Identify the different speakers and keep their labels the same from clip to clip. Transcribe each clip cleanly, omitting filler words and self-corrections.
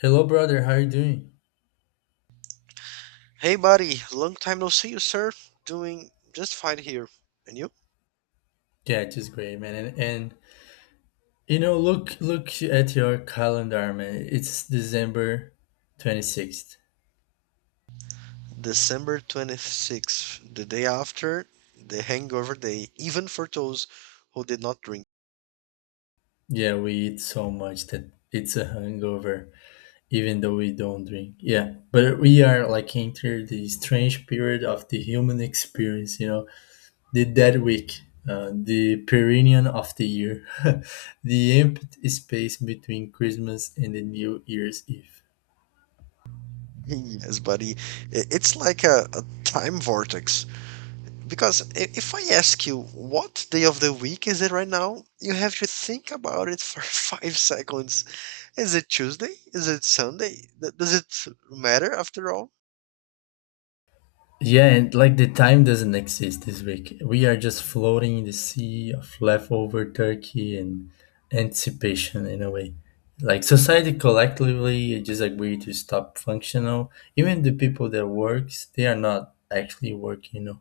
Speaker 1: Hello, brother. How are you doing?
Speaker 2: Hey, buddy, long time no see you, sir. Doing just fine here. And you?
Speaker 1: Yeah, just great, man. And you know, look at your calendar, man. It's December 26th.
Speaker 2: December 26th, the day after the hangover day, even for those who did not drink.
Speaker 1: Yeah, we eat so much that it's a hangover, even though we don't drink. Yeah, but we are like enter the strange period of the human experience. You know, the dead week, the perineum of the year, the empty space between Christmas and the New Year's Eve.
Speaker 2: Yes, buddy, it's like a time vortex. Because if I ask you what day of the week is it right now, you have to think about it for 5 seconds. Is it Tuesday? Is it Sunday? Does it matter after all?
Speaker 1: Yeah, and like the time doesn't exist this week. We are just floating in the sea of leftover turkey and anticipation in a way. Like society collectively just agreed to stop functional. Even the people that works, they are not actually working, you know.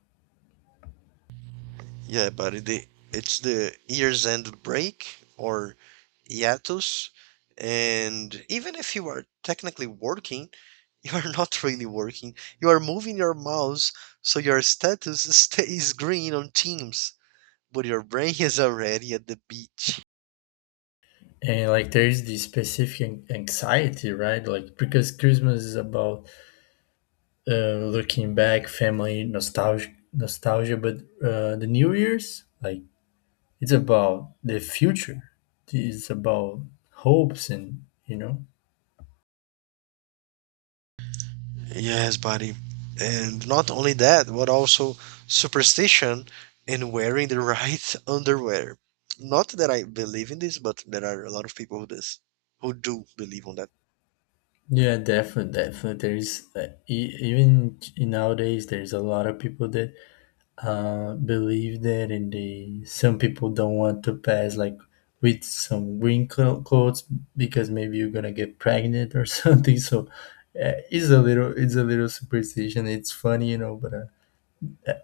Speaker 2: Yeah, but the it's the year's end break or hiatus, and even if you are technically working, you are not really working. You are moving your mouse, so your status stays green on Teams, but your brain is already at the beach.
Speaker 1: And like there is this specific anxiety, right? Like because Christmas is about looking back, family, nostalgia, nostalgia. But the New Year's, like it's about the future. It's about hopes and you know.
Speaker 2: Yes, buddy. And not only that, but also superstition and wearing the right underwear. Not that I believe in this, but there are a lot of people who this who do believe on that.
Speaker 1: Yeah, definitely, definitely. There is even in nowadays there's a lot of people that believe that, and they some people don't want to pass like with some green clothes because maybe you're gonna get pregnant or something. So it's a little superstition. It's funny, you know, but. Uh,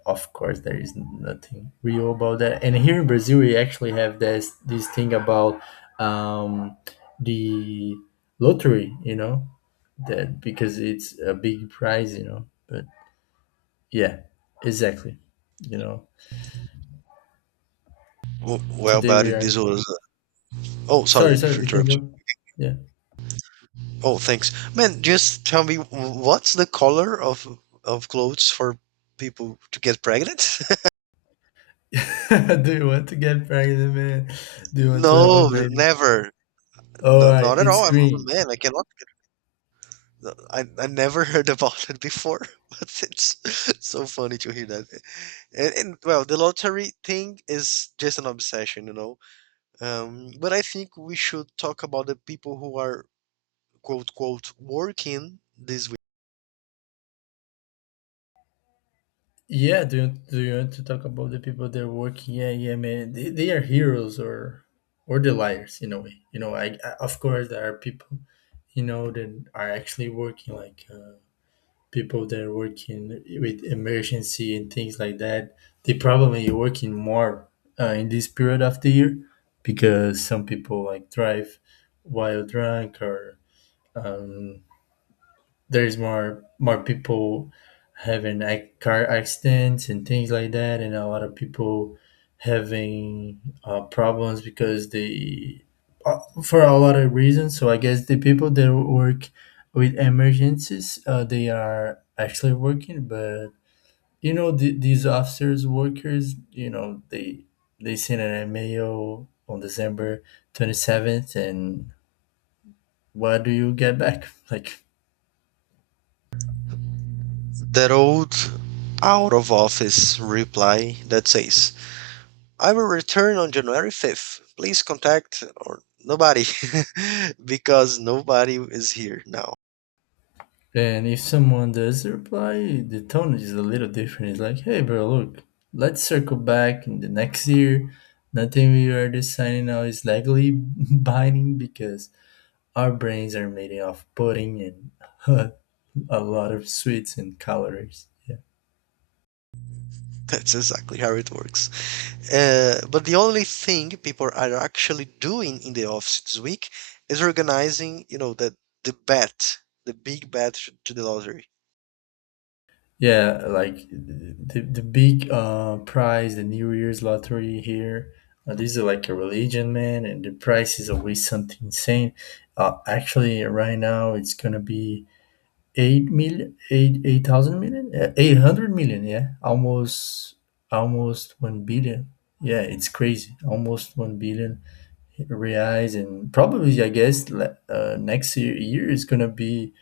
Speaker 1: Of course, there is nothing real about that. And here in Brazil, we actually have this thing about um, the lottery, you know, that because it's a big prize, you know. But yeah, exactly. You know,
Speaker 2: Well,
Speaker 1: today
Speaker 2: buddy,
Speaker 1: we are.
Speaker 2: this was. Oh,
Speaker 1: Sorry,
Speaker 2: sorry
Speaker 1: sorry.
Speaker 2: to
Speaker 1: You can
Speaker 2: interrupt you.
Speaker 1: go. Yeah.
Speaker 2: Oh, thanks, man. Just tell me, what's the color of clothes for people to get pregnant?
Speaker 1: Do you want to get pregnant, man? Do you want to have a
Speaker 2: No,
Speaker 1: baby?
Speaker 2: never.
Speaker 1: All
Speaker 2: No,
Speaker 1: right,
Speaker 2: not at
Speaker 1: it's
Speaker 2: all. I'm a
Speaker 1: green.
Speaker 2: man. I cannot. No, I never heard about it before, but it's so funny to hear that. And well, the lottery thing is just an obsession. But I think we should talk about the people who are quote quote working this week.
Speaker 1: Yeah, do you want to talk about the people that are working? Yeah, yeah, man, they are heroes or the liars in a way. You know, I of course there are people, you know, that are actually working like people that are working with emergency and things like that. They probably working more in this period of the year because some people like drive while drunk or um, there's more people having like car accidents and things like that, and a lot of people having problems because they for a lot of reasons. So I guess the people that work with emergencies, they are actually working, but you know these officers workers, you know they sent an email on December 27th, and what do you get back like?
Speaker 2: That old out of office reply that says, I will return on January 5th. Please contact or nobody because nobody is here now.
Speaker 1: And if someone does reply, the tone is a little different. It's like, hey, bro, look, let's circle back in the next year. Nothing we are deciding now is legally binding because our brains are made of pudding and a lot of sweets and calories. Yeah,
Speaker 2: That's exactly how it works. But the only thing people are actually doing in the office this week is organizing, the bet, the big bet to the lottery.
Speaker 1: yeah like the big prize, the New Year's lottery here. This is like a religion, man, and the price is always something insane. Actually, right now it's gonna be 8 million, eight thousand million. Yeah, 800 million. Yeah, almost 1 billion. Yeah, it's crazy. Almost 1 billion reais, and probably I guess next year is gonna be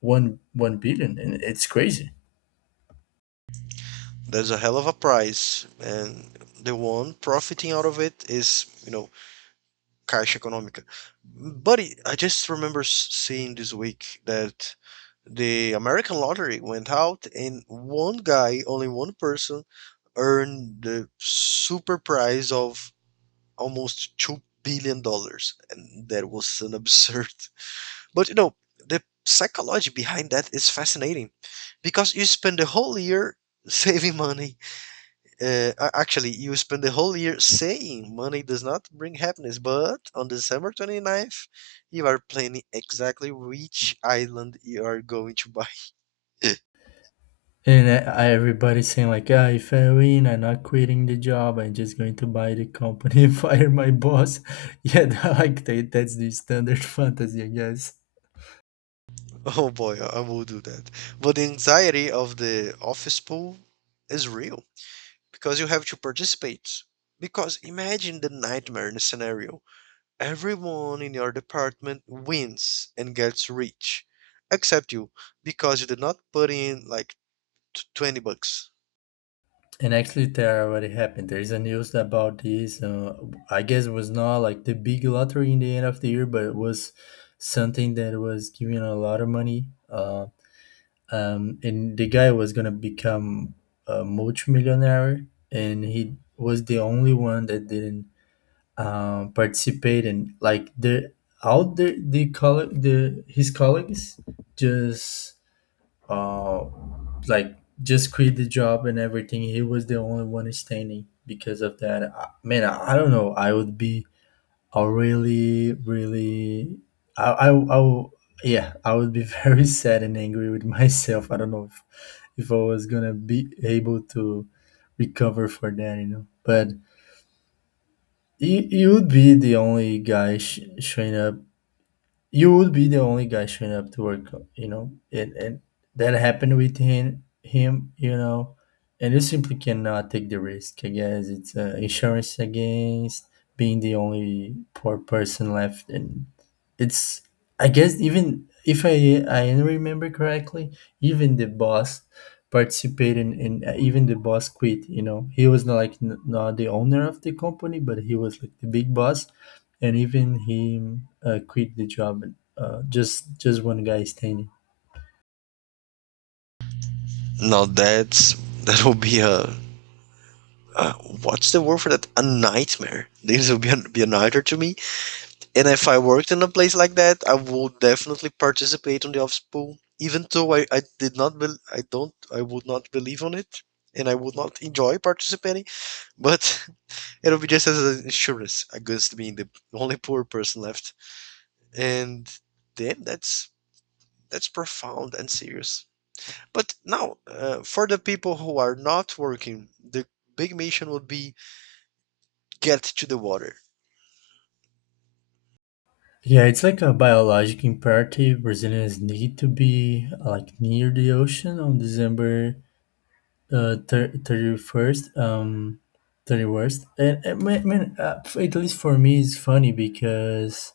Speaker 1: one billion, and it's crazy.
Speaker 2: There's a hell of a prize, and the one profiting out of it is Caixa Econômica. Buddy, I just remember seeing this week that the American lottery went out and one guy, only one person, earned the super prize of almost $2 billion, and that was an absurd. But the psychology behind that is fascinating because you spend the whole year saving money actually, you spend the whole year saying money does not bring happiness, but on December 29th, you are planning exactly which island you are going to buy.
Speaker 1: Everybody's saying like, ah, if I win, I'm not quitting the job. I'm just going to buy the company, fire my boss. Yeah, like that's the standard fantasy, I guess.
Speaker 2: Oh boy, I will do that. But the anxiety of the office pool is real because you have to participate. Because imagine the nightmare in a scenario. Everyone in your department wins and gets rich, except you, because you did not put in like 20 bucks.
Speaker 1: And actually, there already happened. There is a news about this. I guess it was not like the big lottery in the end of the year, but it was something that was giving a lot of money. And the guy was gonna become a multimillionaire, and he was the only one that didn't participate. And like the colleague, the his colleagues just uh like just quit the job and everything. He was the only one standing because of that. Man, I don't know. I would be a really, really, I, I, I, will- yeah, I would be very sad and angry with myself. I don't know if I was gonna be able to recover for that, you know. But you would be the only guy showing up you would be the only guy showing up to work, you know. And that happened with him, you know, and you simply cannot take the risk. I guess it's insurance against being the only poor person left. And it's, I guess even if I I remember correctly, even the boss participated in, even the boss quit, you know. He was not like not the owner of the company, but he was like the big boss, and even he quit the job. Just one guy standing.
Speaker 2: Now that will be a uh, what's the word for that? A nightmare. This will be a nightmare to me. And if I worked in a place like that, I would definitely participate on the office pool, even though I did not bel I would not believe on it, and I would not enjoy participating. But it'll be just as an insurance against being the only poor person left. And then that's profound and serious. But now, for the people who are not working, the big mission would be get to the water.
Speaker 1: Yeah, it's like a biologic imperative. Brazilians need to be like near the ocean on December 31st, 30 worst, and, man at least for me, it's funny because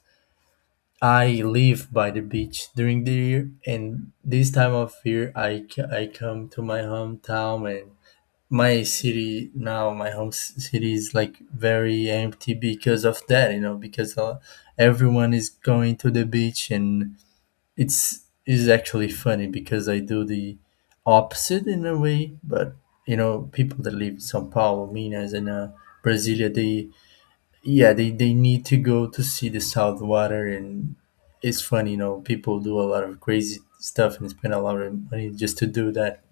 Speaker 1: I live by the beach during the year, and this time of year, I come to my hometown, and my city now, my home city is like very empty because of that, you know, because everyone is going to the beach, and it's, is actually funny because I do the opposite in a way. But you know, people that live in São Paulo, Minas, and Brasilia, they yeah, they need to go to see the salt water, and it's funny. You know, people do a lot of crazy stuff and spend a lot of money just to do that.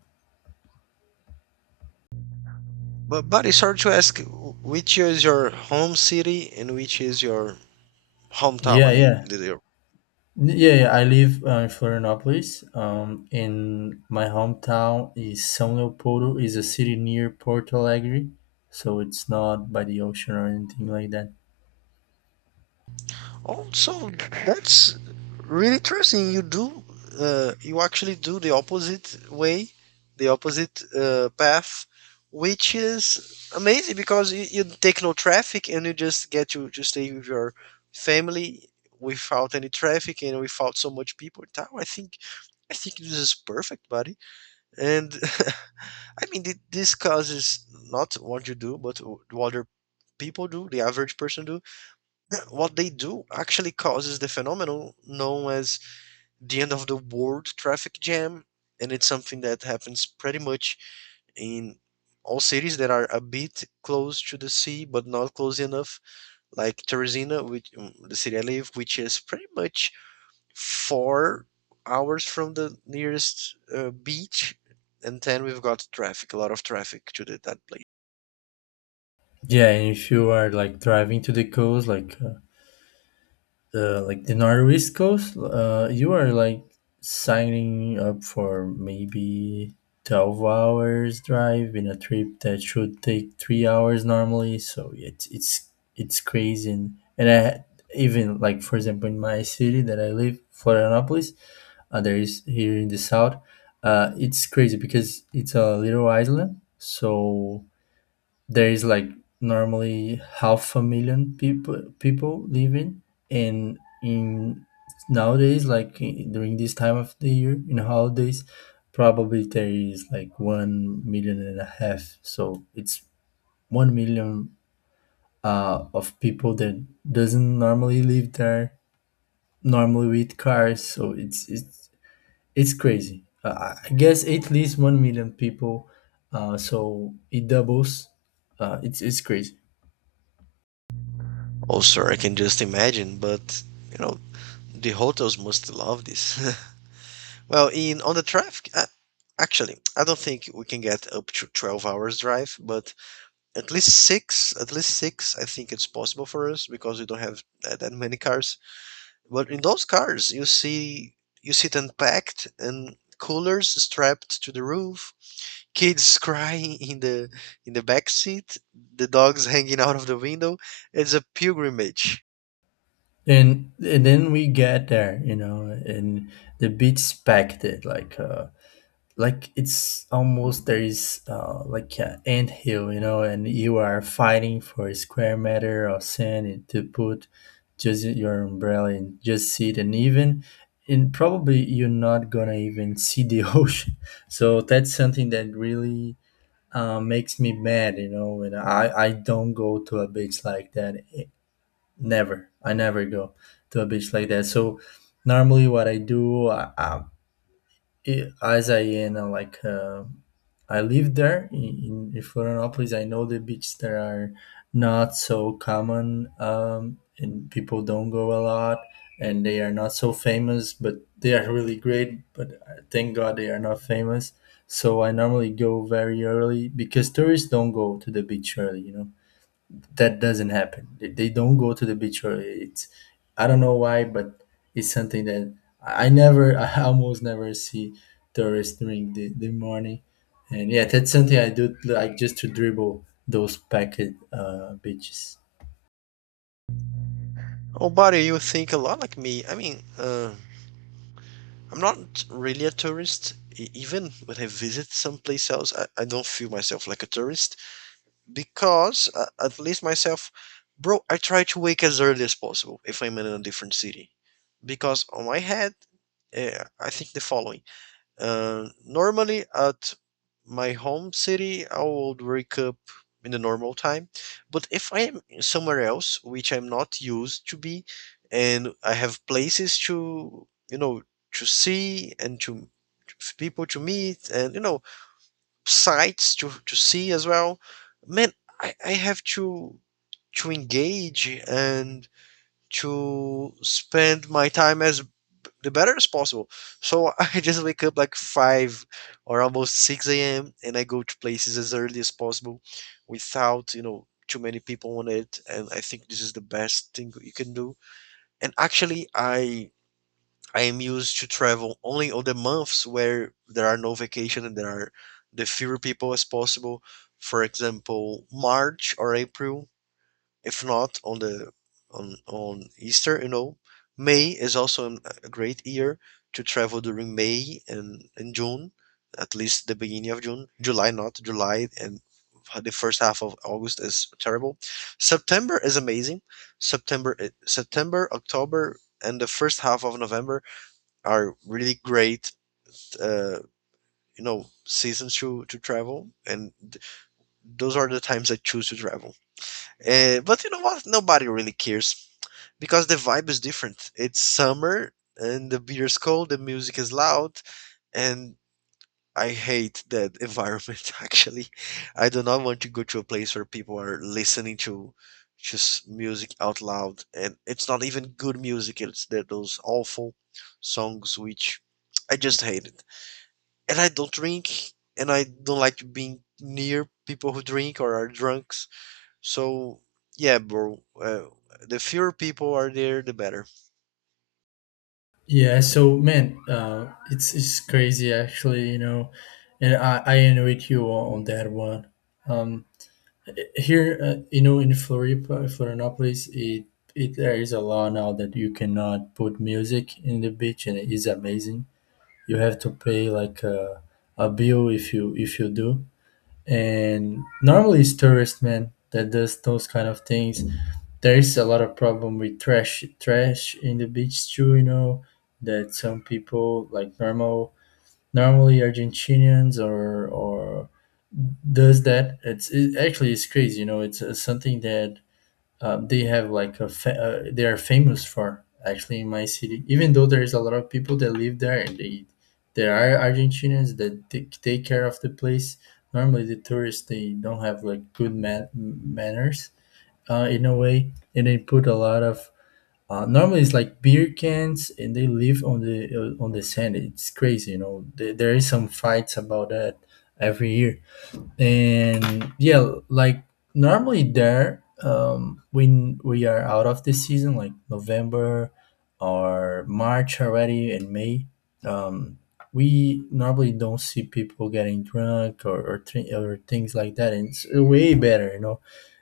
Speaker 2: But it's hard to ask which is your home city and which is your hometown. I
Speaker 1: Yeah,
Speaker 2: mean,
Speaker 1: yeah.
Speaker 2: your.
Speaker 1: Yeah, yeah, I live in Florianópolis. In my hometown is São Leopoldo, is a city near Porto Alegre, so it's not by the ocean or anything like that.
Speaker 2: Also, that's really interesting. You actually do the opposite way, the opposite path, which is amazing because you take no traffic and you just get to stay with your family without any traffic and without so much people. I think this is perfect, buddy. And I mean, this causes not what you do, but what other people do, the average person do what they do actually causes the phenomenon known as the end of the world traffic jam, and it's something that happens pretty much in all cities that are a bit close to the sea but not close enough, like Teresina, which the city I live, which is pretty much 4 hours from the nearest beach, and then we've got traffic, a lot of traffic to that place.
Speaker 1: Yeah, and if you are like driving to the coast, like the like the northeast coast, you are like signing up for maybe 12 hours drive in a trip that should take 3 hours normally, so it's crazy. And I even Like for example in my city that I live Florianopolis, there is here in the south, it's crazy because it's a little island, so there is like normally half a million people living, and in nowadays like during this time of the year in holidays, probably there is like 1 million and a half. So it's 1 million of people that doesn't normally live there, normally with cars, so it's crazy. I guess at least 1 million people, so it doubles. It's crazy.
Speaker 2: Oh, sir, I can just imagine, but you know, the hotels must love this. Well, in on the traffic, actually, I don't think we can get up to 12 hours drive, but at least six, I think it's possible for us because we don't have that many cars. But in those cars, you see them packed and coolers strapped to the roof, kids crying in the back seat, the dogs hanging out of the window. It's a pilgrimage.
Speaker 1: And then we get there, you know, and the beat's packed. It like it's almost, there is like an ant hill, you know, and you are fighting for a square meter of sand to put just your umbrella and just sit, and even, and probably you're not gonna even see the ocean. So that's something that really makes me mad, you know, when i don't go to a beach like that. Never. I never go to a beach like that. So normally, what I do, I- as I in like I live there in Florianópolis. I know the beaches there are not so common, and people don't go a lot, and they are not so famous. But they are really great. But thank God they are not famous. So I normally go very early because tourists don't go to the beach early. You know that doesn't happen. They don't go to the beach, or it's, I don't know why, but it's something that I never I almost never see tourists during the morning. And yeah, that's something I do like just to dribble those packed beaches.
Speaker 2: Oh, buddy, you think a lot like me. I mean, I'm not really a tourist. Even when I visit someplace else, I don't feel myself like a tourist because, at least myself, bro, I try to wake as early as possible if I'm in a different city. Because on my head, I think the following. Normally at my home city, I would wake up in the normal time. But if I am somewhere else, which I'm not used to be, and I have places to see and to people to meet and, sights to see as well, man, I have to engage and to spend my time as the better as possible. So I just wake up like 5 or almost 6 a.m. and I go to places as early as possible without, too many people on it. And I think this is the best thing you can do. And actually, I am used to travel only on the months where there are no vacation and there are the fewer people as possible. For example, March or April if not on the on Easter. May is also a great year to travel during May and June, at least the beginning of June. July, not July, and the first half of August is terrible. September is amazing. September, October, and the first half of November are really great. Uh, seasons to travel, and those are the times I choose to travel. But you know what? Nobody really cares because the vibe is different. It's summer and the beer is cold, the music is loud, and I hate that environment actually. I do not want to go to a place where people are listening to just music out loud and it's not even good music, it's that those awful songs which I just hate it. And I don't drink and I don't like being near people who drink or are drunks. So yeah, bro, the fewer people are there, the better.
Speaker 1: Yeah, so man, it's crazy actually, you know, and I agree with you on that one. Um, here you know in floripa florianopolis it there is a law now that you cannot put music in the beach, and it is amazing. You have to pay like a bill if you do, and normally it's tourist man that does those kind of things. There is a lot of problem with trash in the beach too, you know, that some people like normally Argentinians or does that. It's it, actually it's crazy, you know. It's something that they have like a fa- they are famous for actually in my city. Even though there is a lot of people that live there, and they there are Argentinians that take care of the place. Normally the tourists they don't have like good manners, in a way, and they put a lot of normally, it's like beer cans, and they live on the sand. It's crazy, you know. There is some fights about that every year, and yeah, like normally there when we are out of the season like November or March already and May, um we normally don't see people getting drunk or things like that, and it's way better.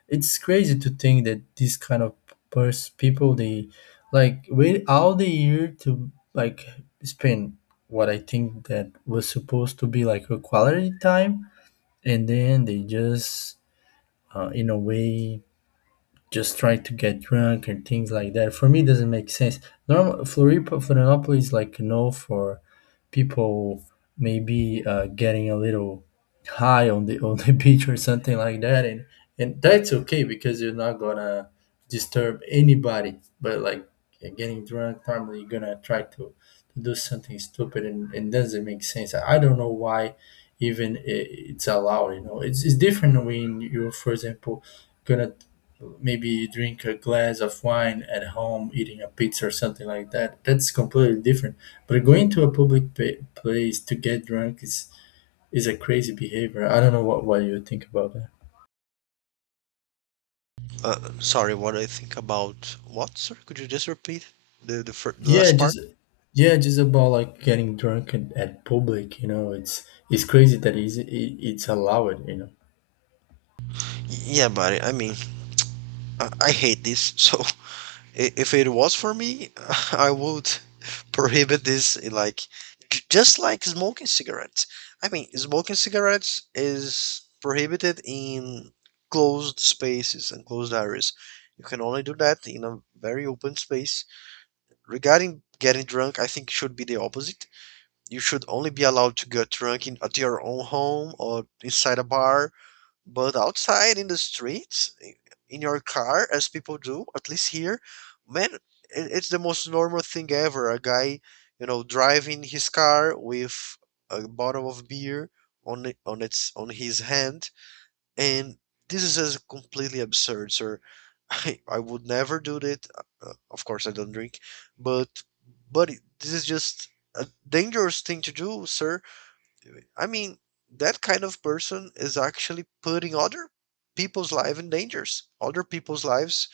Speaker 1: It's crazy to think that these kind of people they like wait all the year to like spend what I think that was supposed to be like a quality time, and then they just in a way just try to get drunk and things like that. For me, it doesn't make sense. Normal Floripa, Florianópolis is like no for people maybe getting a little high on the beach or something like that, and that's okay because you're not gonna disturb anybody. But like getting drunk, probably you're gonna try to do something stupid, and doesn't make sense. I don't know why even it's allowed. You know, it's different when you're, for example, gonna maybe drink a glass of wine at home, eating a pizza or something like that. That's completely different. But going to a public place to get drunk is a crazy behavior. I don't know what you think about that.
Speaker 2: Sorry, what do I think about what? Sorry, could you just repeat the, first, the
Speaker 1: Yeah,
Speaker 2: last part?
Speaker 1: just yeah, just about like getting drunk at public. You know, it's crazy that it's allowed.
Speaker 2: Yeah, buddy. I mean, I hate this. So if it was for me, I would prohibit this. Like just like smoking cigarettes. I mean, smoking cigarettes is prohibited in closed spaces and closed areas. You can only do that in a very open space. Regarding getting drunk, I think it should be the opposite you should only be allowed to get drunk in, at your own home or inside a bar, but outside in the streets, in your car, as people do, at least here, man, it's the most normal thing ever. A guy, driving his car with a bottle of beer on it, on his hand, and this is just completely absurd, sir. I would never do that. Of course, I don't drink, but this is just a dangerous thing to do, sir. I mean, that kind of person is actually putting other people's lives in dangers. Other people's lives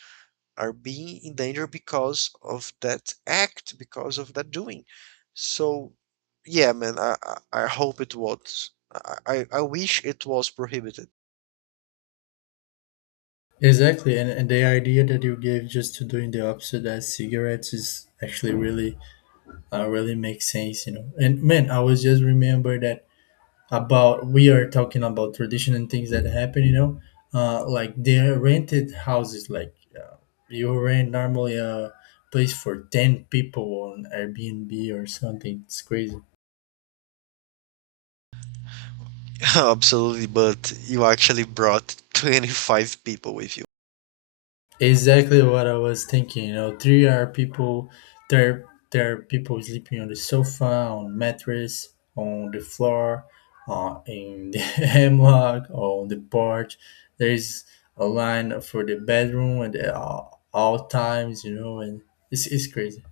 Speaker 2: are being in danger because of that act, because of that doing. So, yeah, man, I hope it was. I wish it was prohibited.
Speaker 1: Exactly, and the idea that you gave just to doing the opposite as cigarettes is actually really makes sense. And man, I was just remember that about we are talking about tradition and things that happen, like they rented houses like, you rent normally a place for 10 people on airbnb or something. It's crazy.
Speaker 2: Absolutely, but you actually brought 25 people with you.
Speaker 1: Exactly what I was thinking. You know, there are people sleeping on the sofa, on mattress, on the floor, in the hemlock, on the porch. There is a line for the bedroom at all times. You know, and it's crazy.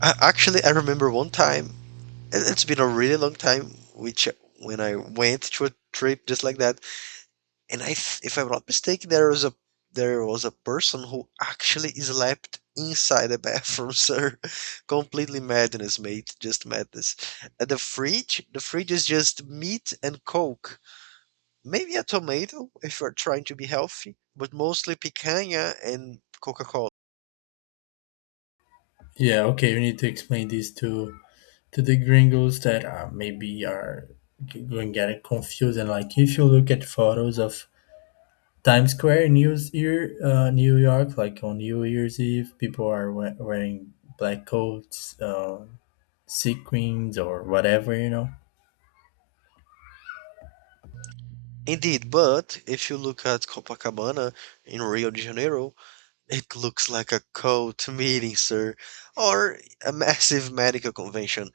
Speaker 2: Actually, I remember one time, it's been a really long time, which when I went to a trip just like that, and if I'm not mistaken, there was a person who actually slept inside the bathroom, sir. Completely madness, mate. Just madness. The fridge is just meat and coke. Maybe a tomato if you're trying to be healthy, but mostly picanha and Coca-Cola.
Speaker 1: Yeah. Okay. We need to explain this to the gringos that are maybe are going getting confused, and like if you look at photos of Times Square, New York, like on New Year's Eve, people are wearing black coats, sequins, or whatever.
Speaker 2: Indeed, but if you look at Copacabana in Rio de Janeiro, it looks like a cult meeting, sir, or a massive medical convention.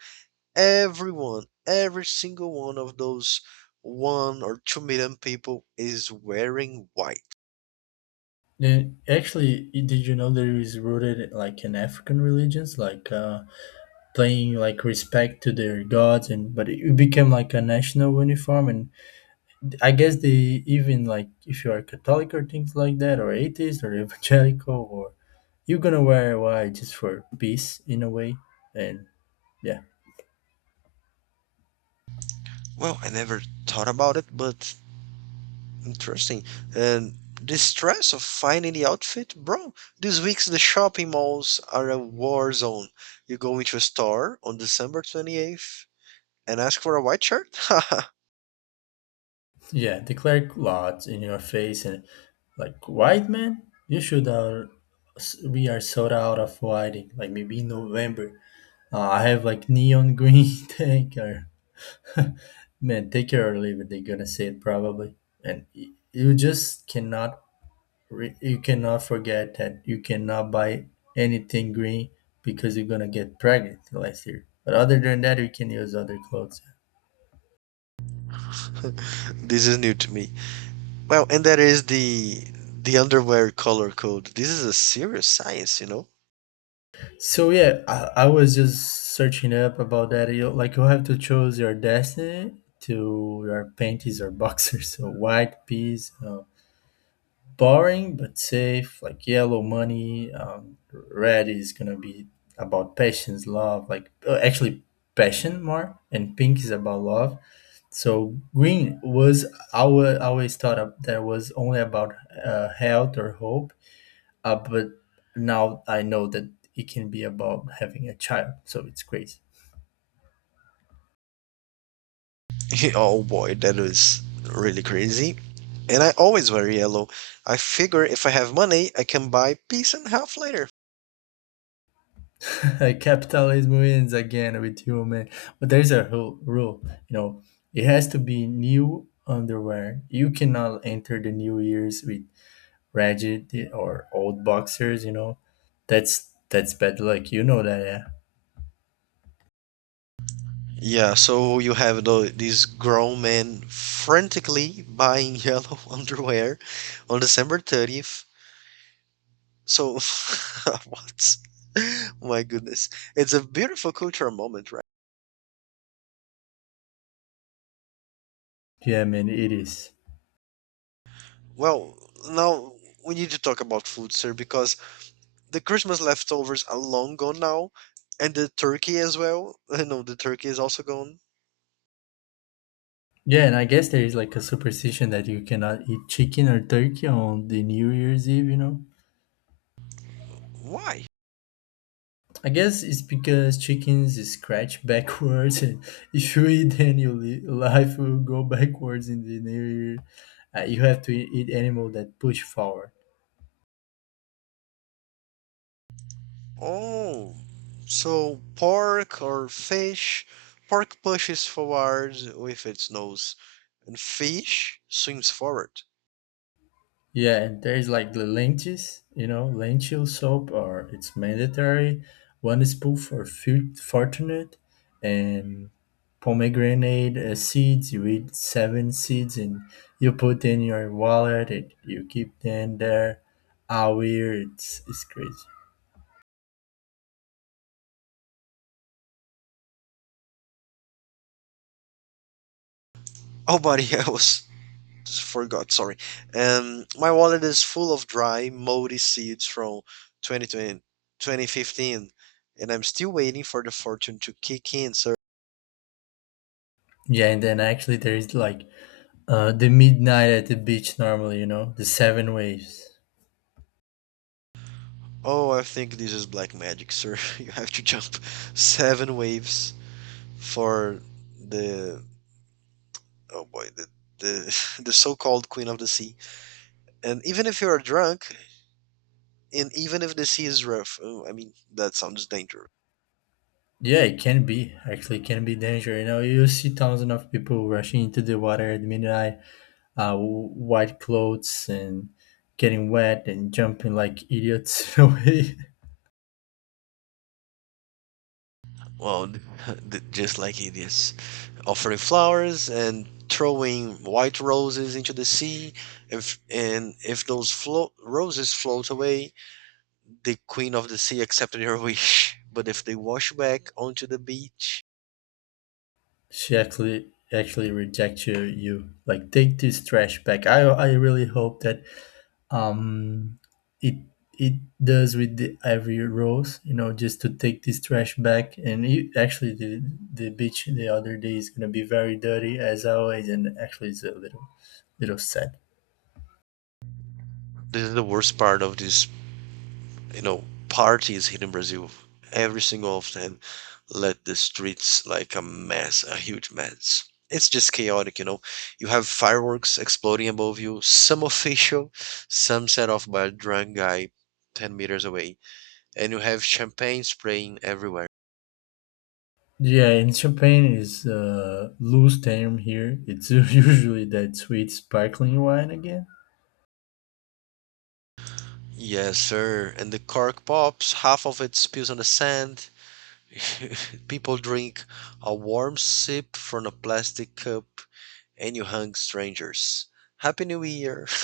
Speaker 2: Everyone, every single one of those 1 or 2 million people is wearing white.
Speaker 1: Then, actually, did you know there is rooted like in African religions, like playing like respect to their gods, and but it became like a national uniform. And I guess they even like if you are Catholic or things like that, or atheist or evangelical, or you're gonna wear white just for peace in a way, and yeah.
Speaker 2: Well, I never thought about it, but interesting. And the stress of finding the outfit, bro. These weeks, the shopping malls are a war zone. You go into a store on December 28th and ask for a white shirt?
Speaker 1: Yeah, the clerk lots in your face and like white man, you should are we are sold out of whiting. Like maybe in November, I have like neon green tank or man, take care or leave it. They're gonna say it probably, and you just cannot you cannot forget that you cannot buy anything green because you're gonna get pregnant last year. But other than that, you can use other clothes.
Speaker 2: This is new to me. Well, and that is the underwear color code. This is a serious science.
Speaker 1: So yeah, I was just searching up about that. You have to choose your destiny to your panties or boxers. So white piece, boring but safe. Like yellow money. Red is gonna be about passions, love. Like actually passion more, and pink is about love. So green was I always thought of that was only about health or hope but now I know that it can be about having a child, so it's crazy.
Speaker 2: Oh boy, that is really crazy. And I always wear yellow. I figure if I have money, I can buy piece and half later.
Speaker 1: Capitalism wins again with you, man. But there's a rule, you know, it has to be new underwear. You cannot enter the new years with ragged or old boxers. That's bad luck. You know that, yeah.
Speaker 2: Yeah, so you have these grown men frantically buying yellow underwear on December 30th. So, what? My goodness. It's a beautiful cultural moment, right?
Speaker 1: Yeah, man, it is.
Speaker 2: Well, now we need to talk about food, sir, because the Christmas leftovers are long gone now, and the turkey as well. No, the turkey is also gone.
Speaker 1: Yeah, and I guess there is like a superstition that you cannot eat chicken or turkey on the New Year's Eve, you know?
Speaker 2: Why?
Speaker 1: I guess it's because chickens scratch backwards, and if you eat, then your life will go backwards in the near. You have to eat animal that push forward.
Speaker 2: Oh, so pork or fish? Pork pushes forward with its nose, and fish swims forward.
Speaker 1: Yeah, and there's like the lentils, lentil soup, or it's mandatory. One spoon for food fortunate, and pomegranate seeds. You eat seven seeds, and you put in your wallet. And you keep them there. How weird! It's crazy.
Speaker 2: Nobody else. forgot, sorry. My wallet is full of dry, moldy seeds from 2020, 2015, and I'm still waiting for the fortune to kick in, sir.
Speaker 1: Yeah, and then actually there is like the midnight at the beach normally, the seven waves.
Speaker 2: Oh, I think this is black magic, sir. You have to jump seven waves for the oh boy, the, the so-called queen of the sea. And even if you are drunk, and even if the sea is rough, oh, I mean that sounds dangerous.
Speaker 1: Yeah, it can be actually can be danger. You know, you see thousands of people rushing into the water at midnight, white clothes and getting wet and jumping like idiots away.
Speaker 2: Well, Just like it is, offering flowers and throwing white roses into the sea. If, and if those roses float away, the queen of the sea accepted her wish. But if they wash back onto the beach,
Speaker 1: She actually rejects you like take this trash back. I really hope that um, it it does with the every rose, just to take this trash back. And it, actually, the beach the other day is gonna be very dirty as always, and actually, it's a little sad.
Speaker 2: this is the worst part of this, parties here in Brazil. Every single of them let the streets like a mess, a huge mess. It's just chaotic, you know. You have fireworks exploding above you, some official, some set off by a drunk guy 10 meters away and you have champagne spraying everywhere.
Speaker 1: Yeah, in Champagne is a loose term here. It's usually that sweet sparkling wine again.
Speaker 2: Yes, sir. And the cork pops, half of it spills on the sand. People drink a warm sip from a plastic cup, and you hug strangers. Happy New Year!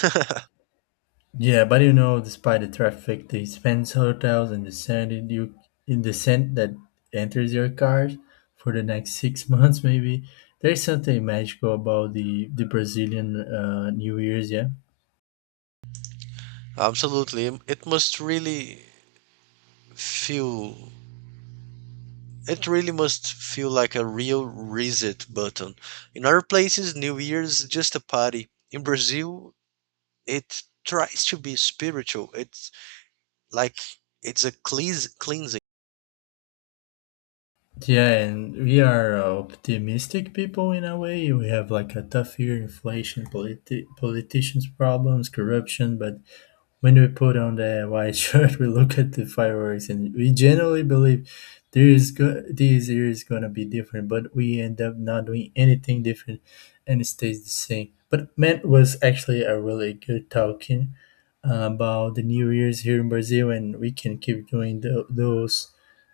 Speaker 1: Yeah, but you know, despite the traffic, the expense hotels and the scent that enters your car for the next 6 months, maybe there's something magical about the Brazilian New Year's. Yeah,
Speaker 2: Absolutely. It must really feel. It really must feel like a real reset button. In other places, New Year's is just a party. In Brazil, it tries to be spiritual. It Like it's a cleansing.
Speaker 1: yeah, and we are optimistic people in a way. We have like a tough year, inflation, politicians' problems, corruption, but when we put on the white shirt, we look at the fireworks, and we generally believe this year is gonna be different. But we end up not doing anything different, and it stays the same. But Matt was actually a really good talking about the New Year's here in Brazil, and we can keep doing those.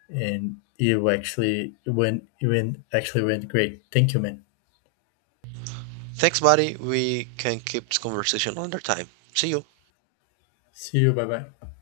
Speaker 1: And it actually went, it went actually went great. Thank you, man.
Speaker 2: Thanks, buddy. We can keep this conversation another time. See you.
Speaker 1: See you. Bye bye.